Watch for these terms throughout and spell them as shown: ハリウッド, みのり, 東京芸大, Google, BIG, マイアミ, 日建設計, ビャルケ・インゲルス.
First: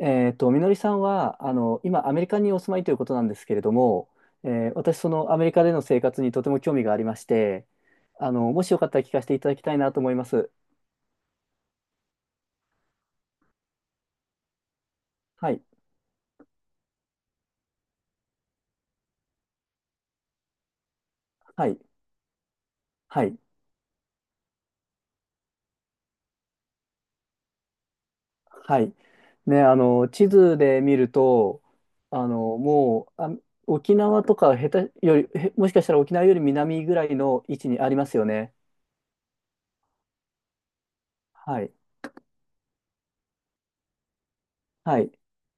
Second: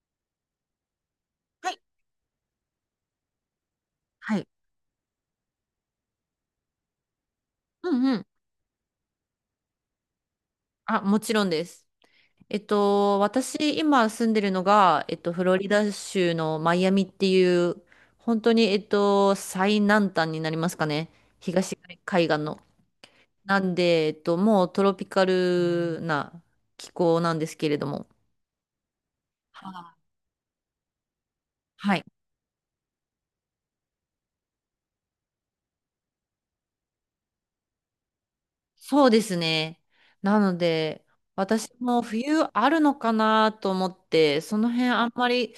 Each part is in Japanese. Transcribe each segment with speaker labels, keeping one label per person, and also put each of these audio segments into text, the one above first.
Speaker 1: みのりさんは、
Speaker 2: はい。
Speaker 1: 今、アメリカにお住まいということなんですけれども、
Speaker 2: はい。
Speaker 1: 私、そのアメリカでの生活にとても興味がありまして、
Speaker 2: うんうん。
Speaker 1: もしよかったら聞かせていただきたいなと思います。
Speaker 2: あ、もちろんです。私、今住んでるのが、フ
Speaker 1: は
Speaker 2: ロ
Speaker 1: い、
Speaker 2: リダ州のマイアミっていう、本当に、最南端になりますかね。
Speaker 1: は
Speaker 2: 東
Speaker 1: い、
Speaker 2: 海岸の。
Speaker 1: はい、
Speaker 2: なんで、もうトロピカルな気候なんですけれども。
Speaker 1: はい。ね、
Speaker 2: はい。
Speaker 1: 地図で見ると、
Speaker 2: はい。
Speaker 1: あ、沖縄とか下手より、もしかしたら沖縄より南ぐらいの位置にありますよね。
Speaker 2: そうですね。なので、
Speaker 1: は
Speaker 2: 私
Speaker 1: い、
Speaker 2: も冬あるのかなと思って、その辺
Speaker 1: は
Speaker 2: あ
Speaker 1: い、
Speaker 2: んまり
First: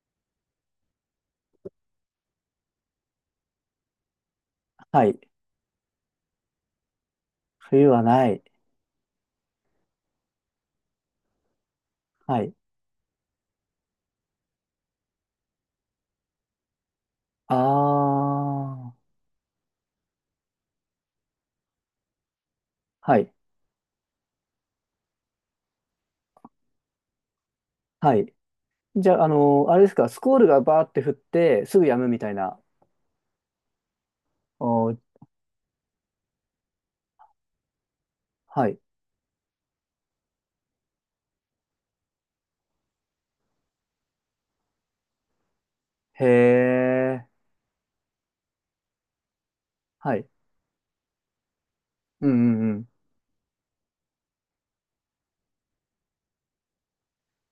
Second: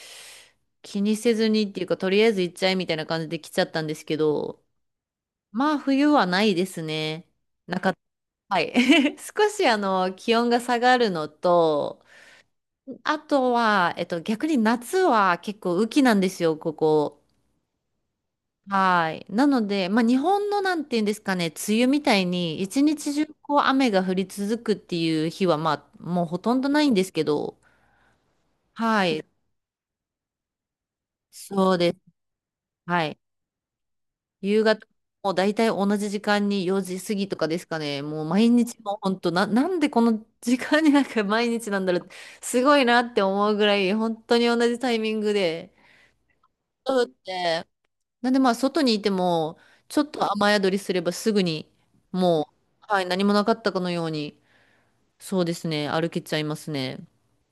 Speaker 2: 気にせずにっていうか、とりあえず行っちゃえみたいな感じで来ちゃったんですけど、
Speaker 1: はい。
Speaker 2: まあ冬はないですね。な
Speaker 1: 冬
Speaker 2: かっ
Speaker 1: はない。
Speaker 2: た。はい。少しあの気温が下がるのと、
Speaker 1: はい。
Speaker 2: あとは、逆に夏は結構雨季なんですよ、ここ。
Speaker 1: ああ、
Speaker 2: はい。なので、まあ、日本のなんていうんですかね、梅雨みたいに一日
Speaker 1: は
Speaker 2: 中
Speaker 1: い、
Speaker 2: こう雨が降り続くっていう日は、まあ、もうほとんどないんですけど、
Speaker 1: はい。
Speaker 2: は
Speaker 1: じゃ
Speaker 2: い。
Speaker 1: あ、あれですか？スコールがバーって降って、
Speaker 2: そう
Speaker 1: すぐ
Speaker 2: です。
Speaker 1: 止むみたいな。
Speaker 2: はい。夕方、
Speaker 1: おー、
Speaker 2: もう大体同じ時間に4時過ぎとかですかね、もう毎
Speaker 1: は
Speaker 2: 日
Speaker 1: い。
Speaker 2: もう本当な、なんでこの時間になんか 毎日なんだろう、すごいなって思うぐらい、本当に同じタイミングで、
Speaker 1: へ
Speaker 2: そうです
Speaker 1: え、
Speaker 2: ね。なんでまあ、外にいても、ちょっ
Speaker 1: は
Speaker 2: と
Speaker 1: い。
Speaker 2: 雨宿りすればすぐに、
Speaker 1: うん
Speaker 2: も
Speaker 1: うんう
Speaker 2: う、
Speaker 1: ん。
Speaker 2: はい、何もなかったかのように、そうですね、歩けちゃいますね。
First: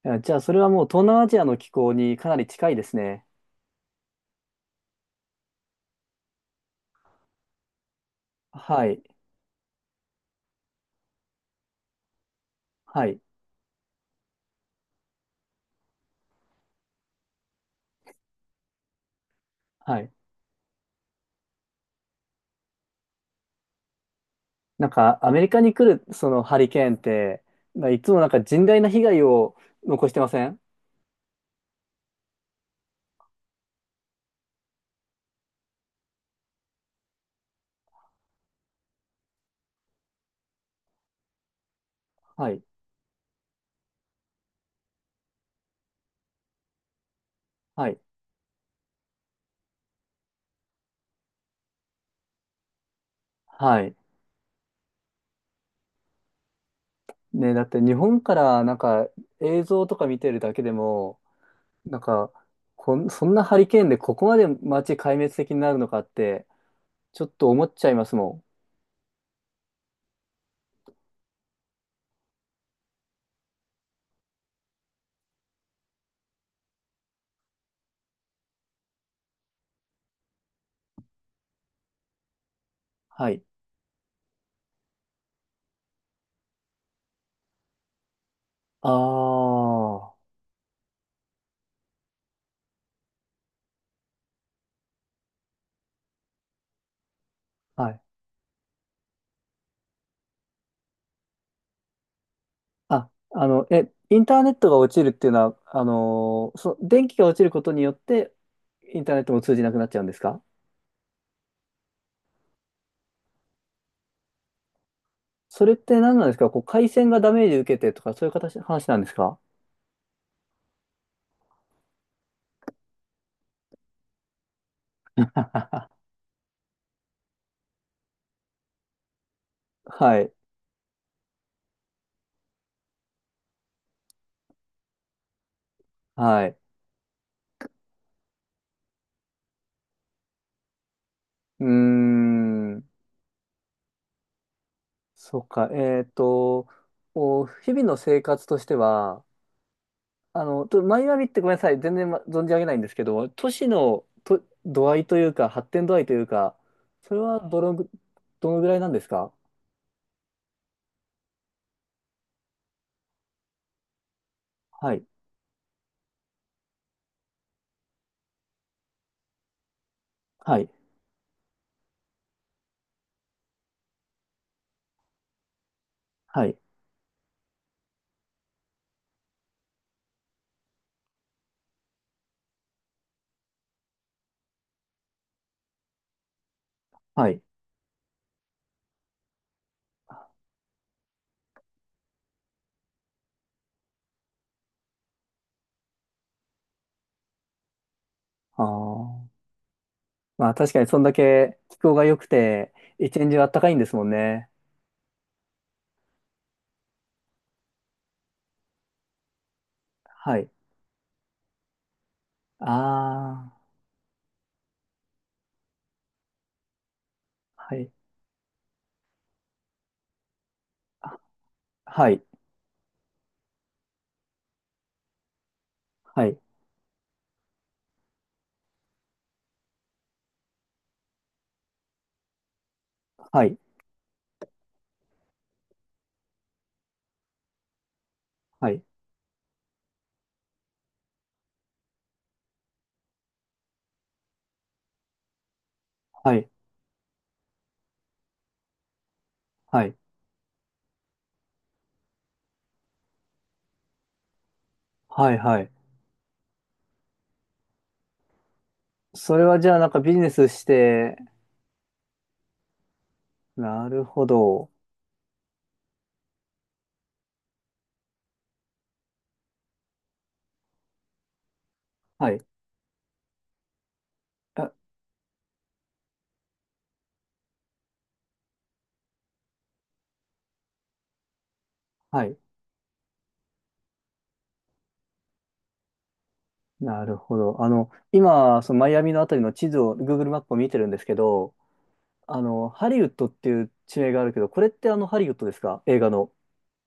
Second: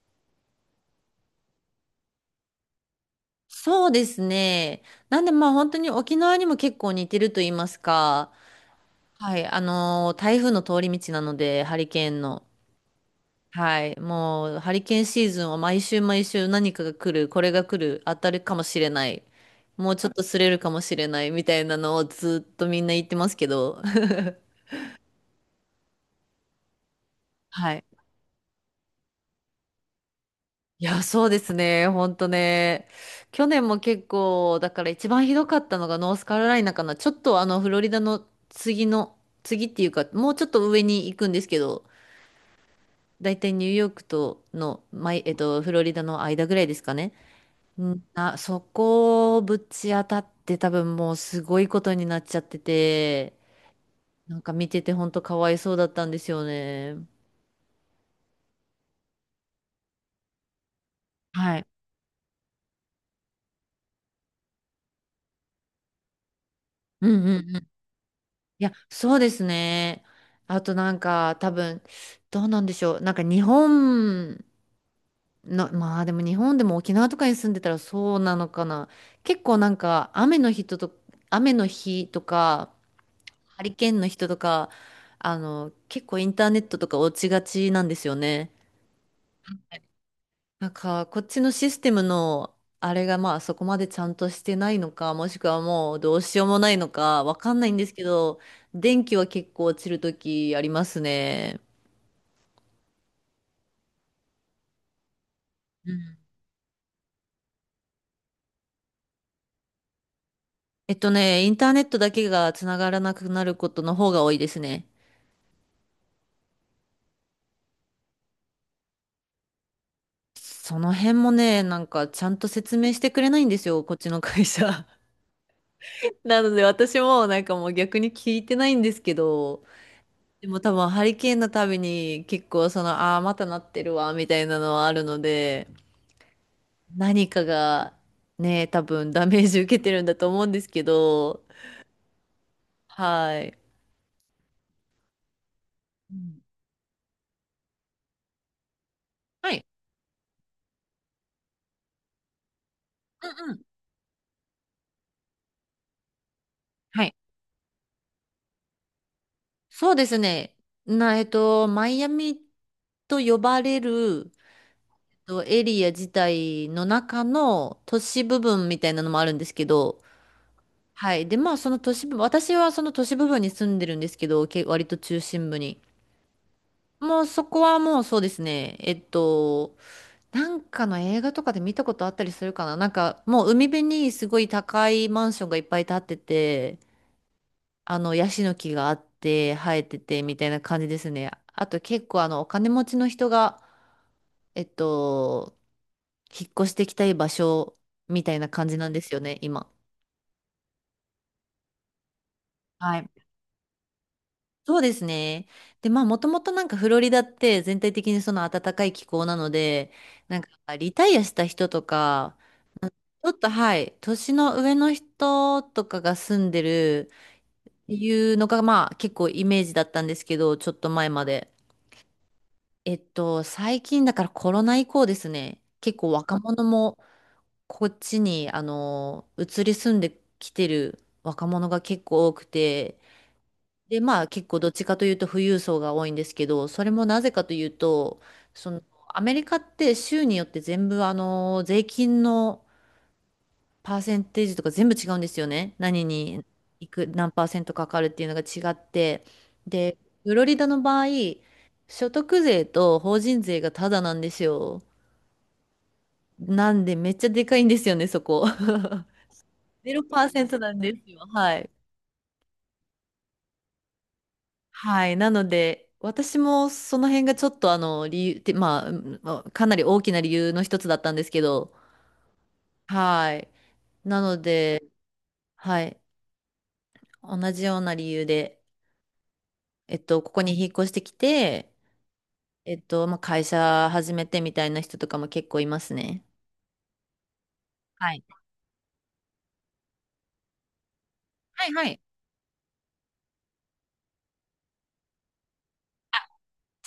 Speaker 1: いやじゃあ、それはもう東南アジアの気候にかなり近いですね。
Speaker 2: そうですね。なんでまあ、本当に沖縄にも結構似てると言いますか、
Speaker 1: はい。
Speaker 2: はい、台風の通り道なので、ハリケーンの。
Speaker 1: はい。
Speaker 2: はい、もう、ハリケーンシーズンは毎週毎週何かが来る、これが来る、当たるかもしれない、もう
Speaker 1: は
Speaker 2: ちょ
Speaker 1: い。
Speaker 2: っとすれるかもしれない、みたいなのをずっとみんな言ってますけど、
Speaker 1: なんか、アメリカに来る、そのハリケーンって、
Speaker 2: はい。
Speaker 1: まあ、いつもなんか甚大な被害を残してません？
Speaker 2: いや、そうですね。ほんとね。去年も結構、だから一番ひどかったのがノースカロライナかな。ちょっとあの、フロリダの次の、次っていうか、もうちょっと上に行くんですけど、
Speaker 1: はい。
Speaker 2: だいたいニューヨークとの、まい、えっと、フロリダの間ぐらいですかね。う
Speaker 1: はい。
Speaker 2: ん、あ、そこをぶち当たって多分もうすごいことになっちゃってて、
Speaker 1: はい。
Speaker 2: なんか見ててほんとかわいそうだったんですよね。
Speaker 1: ね、だって日本からなんか映像とか見てるだけでも、
Speaker 2: はい。
Speaker 1: なんか、そんなハリケーンでここまで街壊滅的になるのかって、
Speaker 2: う
Speaker 1: ちょ
Speaker 2: ん
Speaker 1: っ
Speaker 2: う
Speaker 1: と思
Speaker 2: ん。
Speaker 1: っちゃいますもん。
Speaker 2: いや、そうですね。あとなんか多分、どうなんでしょう。なんか日本の、まあでも日本でも沖縄とかに住んでたらそうなのかな。結構なんか雨の日とか、
Speaker 1: はい。
Speaker 2: ハリケーンの人とか、あの、結構インターネットとか落ちがちなんですよね。
Speaker 1: ああ、は
Speaker 2: なんか、こっちのシステムの、あれがまあそこまでちゃんとしてないのか、もしくはもうどうしようもないのか、わかんないんですけ
Speaker 1: い。
Speaker 2: ど、電気は結構落ちるときありますね。
Speaker 1: あ、インターネットが落ちるっていうのは、
Speaker 2: うん。
Speaker 1: 電気が落ちることによって、インターネットも通じなくなっちゃうんですか？
Speaker 2: インターネットだけがつながらなくなることの方が多いですね。
Speaker 1: それって何なんですか？こう、回線がダメージ受けてとか、そういう形、話なんですか？
Speaker 2: その辺もね、なんかちゃんと説明してくれないんですよ、こっちの会社。なので私もなんかもう逆に聞いてないんですけど、
Speaker 1: はい。
Speaker 2: でも多分ハリケーンのたびに結構その、ああー、またなってるわ、みたいなのはあるので、
Speaker 1: はい。
Speaker 2: 何かがね、多分ダメージ受けてるんだと思うんですけど、
Speaker 1: うーん。
Speaker 2: はい。
Speaker 1: そうか。
Speaker 2: うん。
Speaker 1: 日々の生活としては、
Speaker 2: はい。
Speaker 1: マイアミってごめんなさい、全然、存じ上げないんですけど、都市のと度合いというか、発展度合いというか、
Speaker 2: はい。
Speaker 1: それはどのぐらいなんですか？
Speaker 2: そうですね。な、えっと、マイアミと呼ばれる、
Speaker 1: はい、
Speaker 2: エリア自体の中の都市部分みたいなのもあるんですけど、
Speaker 1: はい、
Speaker 2: はい。で、まあ、その都市部、私はその都市部分に住んでるんですけど、割と中心部に。
Speaker 1: はい、
Speaker 2: もうそこはもうそうですね。なんかの映画とかで見たことあったりするかな。なんかもう海辺にすごい高いマンションがいっぱい建ってて、
Speaker 1: はい。
Speaker 2: あのヤシの木があって生えててみたいな感じですね。あと結構あのお金持ちの人が、えっと、引っ越してきたい場所みたいな
Speaker 1: あ
Speaker 2: 感じなんですよね、
Speaker 1: あ。
Speaker 2: 今。
Speaker 1: まあ確かにそんだけ気候が良くて、
Speaker 2: はい。
Speaker 1: 一年中あったかいんですもんね。
Speaker 2: そうですね。で、まあ、もともとなんかフロリダって全体的にその暖かい気候なので、な
Speaker 1: は
Speaker 2: んか
Speaker 1: い。
Speaker 2: リタイアした人とか、ちょっと
Speaker 1: あ
Speaker 2: はい、年の上の人とかが住んでる
Speaker 1: あ、は
Speaker 2: っ
Speaker 1: い。
Speaker 2: ていうのが、まあ結構イメージだったんですけど、ちょっと前
Speaker 1: あ
Speaker 2: まで。
Speaker 1: はい、
Speaker 2: 最近だからコロナ以降ですね、結構
Speaker 1: は
Speaker 2: 若
Speaker 1: い、
Speaker 2: 者もこっちに、移り住んできてる若者が結構多くて、
Speaker 1: はい、
Speaker 2: で、まあ結構どっちかというと富裕層が多いんですけど、それもなぜかというと、そ
Speaker 1: は
Speaker 2: の、
Speaker 1: い、
Speaker 2: アメリカって州によって全部あの、税金の、パーセンテージとか全部違うんですよね。何
Speaker 1: は
Speaker 2: に
Speaker 1: い、
Speaker 2: いく、何パーセントかかるっていうのが違って。
Speaker 1: はい、
Speaker 2: で、フロリダの場合、所得税と法人税がタダなんですよ。
Speaker 1: はい、はい。
Speaker 2: なんでめっちゃでかいんですよね、そこ。
Speaker 1: そ れはじゃあなんかビジネス
Speaker 2: 0%
Speaker 1: し
Speaker 2: なんです
Speaker 1: て、
Speaker 2: よ。はい。
Speaker 1: なるほど。
Speaker 2: はい。なので、私もその辺がちょっと理由って、まあ、うんまあかなり大きな理由の一つだったんですけど、
Speaker 1: はい。
Speaker 2: はい。なの
Speaker 1: あ、
Speaker 2: で、はい。同じような理由で、ここに引っ越してきて、
Speaker 1: はい。
Speaker 2: まあ、会社始めてみたいな人とかも結構いますね。
Speaker 1: なるほど。
Speaker 2: はい。
Speaker 1: 今、そのマイアミのあたりの地図を、Google マップを見てるんですけど、
Speaker 2: はいはい。
Speaker 1: ハリウッドっていう地名があるけど、これってあのハリウッドですか？映画の。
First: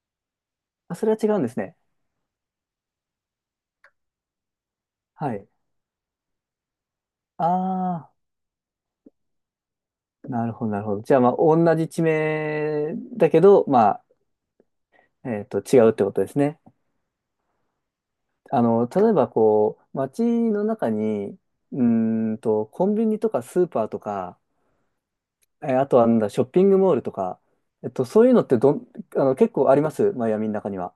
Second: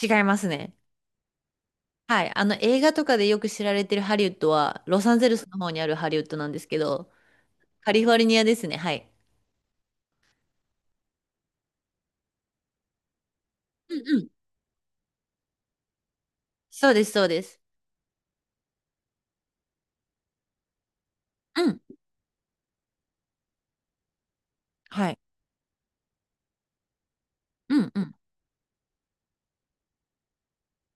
Speaker 2: 違いますね。
Speaker 1: あ、それは違うんですね。
Speaker 2: はい。映画とかでよく知られてるハリウッドは、ロサンゼ
Speaker 1: は
Speaker 2: ルス
Speaker 1: い。
Speaker 2: の方にあるハリウッドなんですけど、カリ
Speaker 1: あ
Speaker 2: フォルニアですね。はい。
Speaker 1: あ、なるほど、なるほど。じゃあ、まあ、同じ地名だけど、
Speaker 2: うん
Speaker 1: ま
Speaker 2: うん。
Speaker 1: あ、違うってことですね。
Speaker 2: そうです、そうです。
Speaker 1: 例えば、こう、街の中に、
Speaker 2: う
Speaker 1: う
Speaker 2: ん。
Speaker 1: ーコンビニとかスーパーとか、
Speaker 2: はい。
Speaker 1: あとはなんだ、ショッピングモールとか、
Speaker 2: うんうん。
Speaker 1: そういうのってどん、あの、結構ありますマイアミの中には？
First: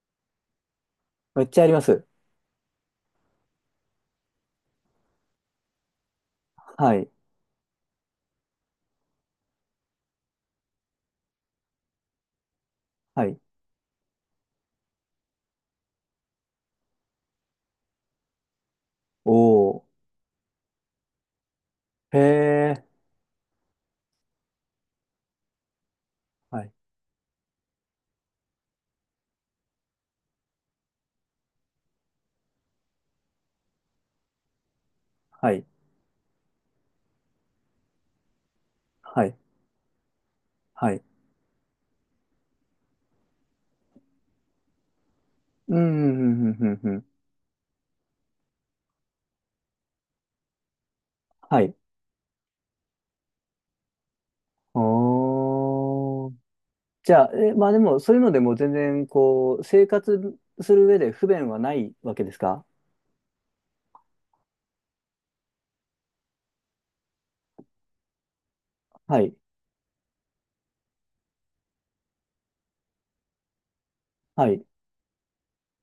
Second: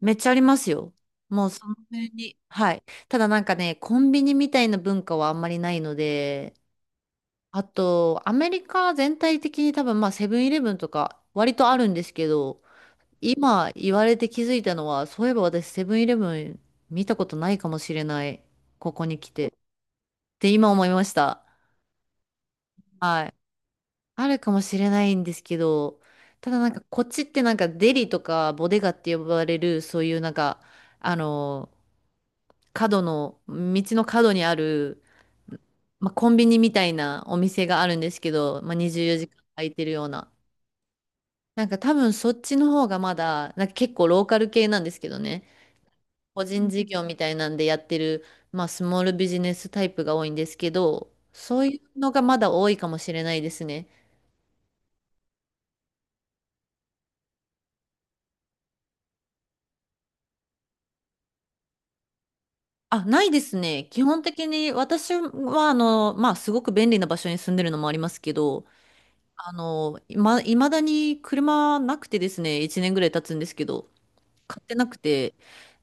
Speaker 2: めっちゃありますよ。
Speaker 1: め
Speaker 2: も
Speaker 1: っ
Speaker 2: う
Speaker 1: ちゃ
Speaker 2: そ
Speaker 1: あり
Speaker 2: の
Speaker 1: ます。
Speaker 2: 辺に。はい。ただなんかね、コンビニみたいな文化はあんまりないので、
Speaker 1: はい。
Speaker 2: あと、アメリカ全体的に多分まあセブンイレブンとか割とあるんですけど、
Speaker 1: はい。
Speaker 2: 今言われて気づいたのは、そういえば私セブンイレブン見たことないかもしれない。ここに来て。っ
Speaker 1: おー。
Speaker 2: て今思いました。
Speaker 1: へえ。
Speaker 2: はい。あるかもしれないんですけど、ただ
Speaker 1: は
Speaker 2: なん
Speaker 1: い。
Speaker 2: かこっちってなんかデリとかボデガって呼ばれる、そういうなんか、あの、道の角にある、
Speaker 1: はい。
Speaker 2: まあ、コンビニみたいなお店があるんですけど、まあ、24
Speaker 1: は
Speaker 2: 時
Speaker 1: い。
Speaker 2: 間空いてるような。
Speaker 1: はい。
Speaker 2: なんか多分そっちの方がまだ、なんか結構ローカル系なんですけどね。
Speaker 1: うん、う
Speaker 2: 個
Speaker 1: ん、うん、う
Speaker 2: 人
Speaker 1: ん、
Speaker 2: 事
Speaker 1: うん。う
Speaker 2: 業
Speaker 1: ん
Speaker 2: みたいなんでやってる、まあ、スモールビジネスタイプが多いんですけど、そ
Speaker 1: は
Speaker 2: う
Speaker 1: い。
Speaker 2: いうのがまだ多いかもしれないですね。
Speaker 1: おー。じゃあ、まあでも、そういうのでも全然、こう、生活する上で不便はないわけですか？
Speaker 2: あ、ないですね。基本的に私は、まあ、すごく便利な場所に住んでるのもありますけど、
Speaker 1: はい。
Speaker 2: いま、未だに車なくてですね、1年ぐらい経つんですけど、
Speaker 1: は
Speaker 2: 買
Speaker 1: い。
Speaker 2: ってなくて。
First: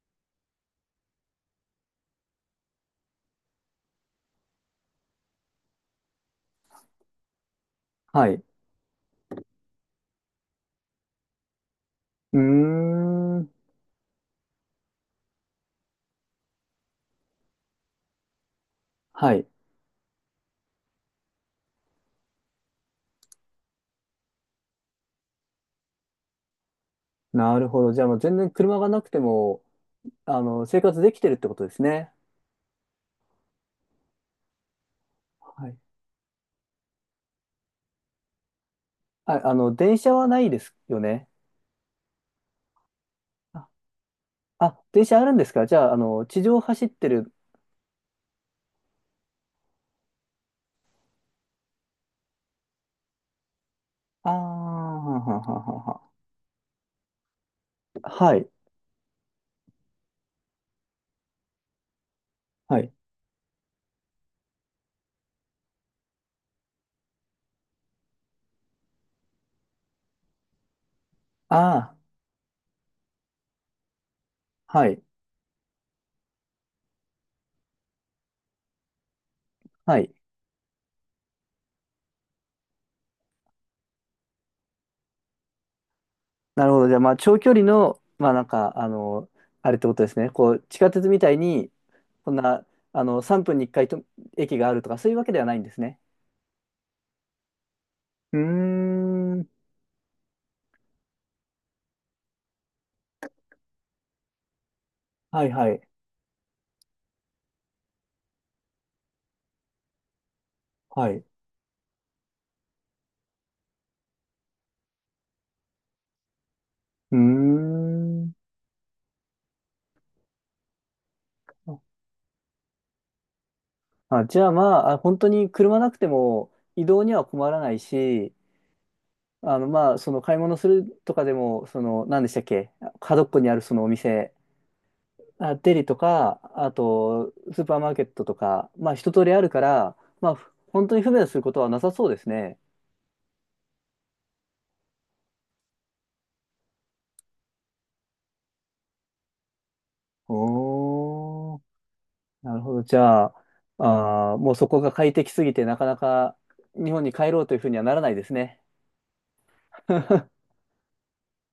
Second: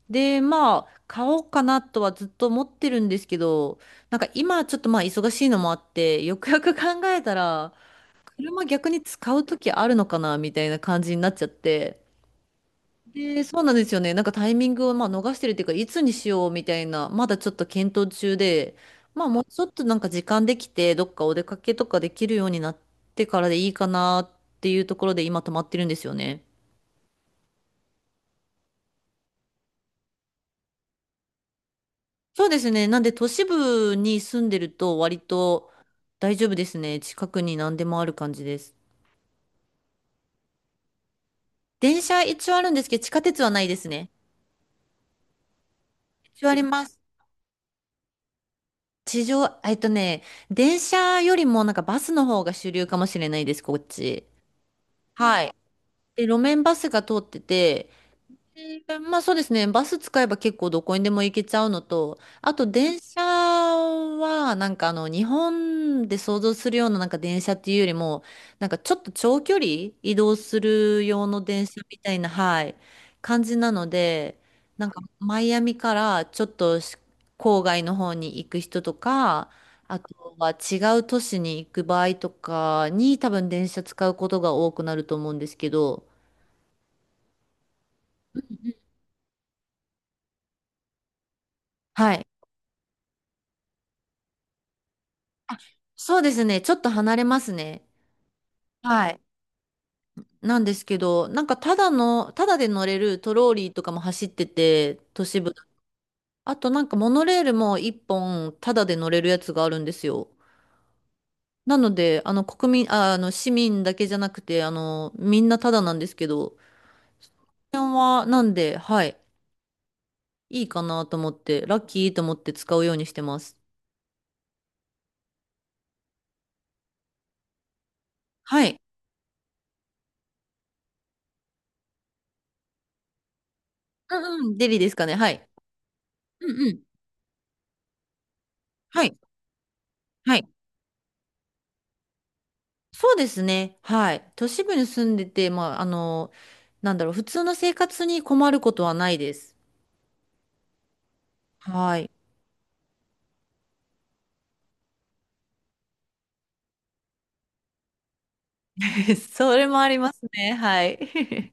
Speaker 2: で、まあ、買おうかなとはずっと思ってるんですけど、なんか今ちょっとまあ忙しいのもあって、よくよく考えたら、
Speaker 1: はい。う
Speaker 2: 車逆に使う時あるのかなみたいな感じになっちゃって。
Speaker 1: ー
Speaker 2: で、
Speaker 1: ん。
Speaker 2: そうなんですよね。なんかタイミングをまあ逃してるっていうか、いつにしようみたいな、まだちょっと検討中で、まあ
Speaker 1: は
Speaker 2: もう
Speaker 1: い。
Speaker 2: ちょっとなんか時間できて、どっかお出かけとかできるようになってからでいいかなっていうところで今止まってるんですよね。
Speaker 1: なるほど。じゃあ、もう全然車がなくても、生活できてるってことですね。
Speaker 2: そうですね。なんで都市部に住んでると割
Speaker 1: は
Speaker 2: と
Speaker 1: い。
Speaker 2: 大丈夫ですね。近くに何でもある感じです。
Speaker 1: あ、電車はないですよね。
Speaker 2: 電車一応あるんですけど、地下鉄はないですね。
Speaker 1: あ、電車あるんですか？じゃあ、地
Speaker 2: 一応あ
Speaker 1: 上を
Speaker 2: りま
Speaker 1: 走っ
Speaker 2: す。
Speaker 1: てる。
Speaker 2: 地上、電車よりもなんかバスの方が主流かもしれないです、こっち。
Speaker 1: ああ、はは
Speaker 2: はい。
Speaker 1: はは
Speaker 2: で、路面バスが通ってて、
Speaker 1: はい。
Speaker 2: で、まあ、そうですね。バス使えば結構どこにでも行けちゃうのと、あと
Speaker 1: は。い。
Speaker 2: 電車はなんか日本で想像するようななんか電車っていうよりも、なんかちょっと長距離移動する用の
Speaker 1: あ
Speaker 2: 電車
Speaker 1: あ、
Speaker 2: みたいな、はい、感じなので、な
Speaker 1: は
Speaker 2: んか
Speaker 1: い。
Speaker 2: マイアミからちょっと郊外の方に行く人とか、
Speaker 1: は
Speaker 2: あ
Speaker 1: い。
Speaker 2: とは違う都市に行く場合とかに多分電車使うことが多くなると思うんですけど、
Speaker 1: なるほど。じゃあ、まあ、長距離の、まあ、なんか、あれってことですね。こう、地下鉄みたいに、
Speaker 2: はい。
Speaker 1: こんな、3分に1回と駅があるとか、そういうわけではないんですね。
Speaker 2: そうですね。ちょっと離れますね。
Speaker 1: うー
Speaker 2: はい。
Speaker 1: ん。
Speaker 2: なんですけど、なんかただで乗れるトローリーとかも走ってて、都市
Speaker 1: はい
Speaker 2: 部。
Speaker 1: はい。
Speaker 2: あとなんかモノレールも一本ただで乗れるやつがあるんですよ。
Speaker 1: はい。
Speaker 2: なので、あの国民、あ、あの市民だけじゃなくて、みんなただなんですけど、こ
Speaker 1: うー
Speaker 2: の辺は
Speaker 1: ん。
Speaker 2: なんで、はい、いいかなと思って、ラッキーと思って使うようにしてます。
Speaker 1: あ、じゃあ、まあ、本当に車なくても移動には困らないし、
Speaker 2: はい。
Speaker 1: まあ、その買い物するとかでも、その、何でしたっけ、角っこにあるそのお
Speaker 2: う
Speaker 1: 店、
Speaker 2: んうん、デリですかね、はい。
Speaker 1: あ、デリとか、
Speaker 2: うんう
Speaker 1: あ
Speaker 2: ん、
Speaker 1: と、スーパーマーケットとか、まあ、
Speaker 2: は
Speaker 1: 一
Speaker 2: い、
Speaker 1: 通りあるから、まあ、
Speaker 2: はい。
Speaker 1: 本当に不便することはなさそうですね。
Speaker 2: そうですね。はい。都市部に住んでて、まあ、なんだろう、普通の生活に困ることはないです。
Speaker 1: おー、
Speaker 2: はい。
Speaker 1: なるほど。じゃあ、もうそこが快適すぎて、なかなか日本に帰ろうというふうにはならないですね。
Speaker 2: それもあります ね。はい。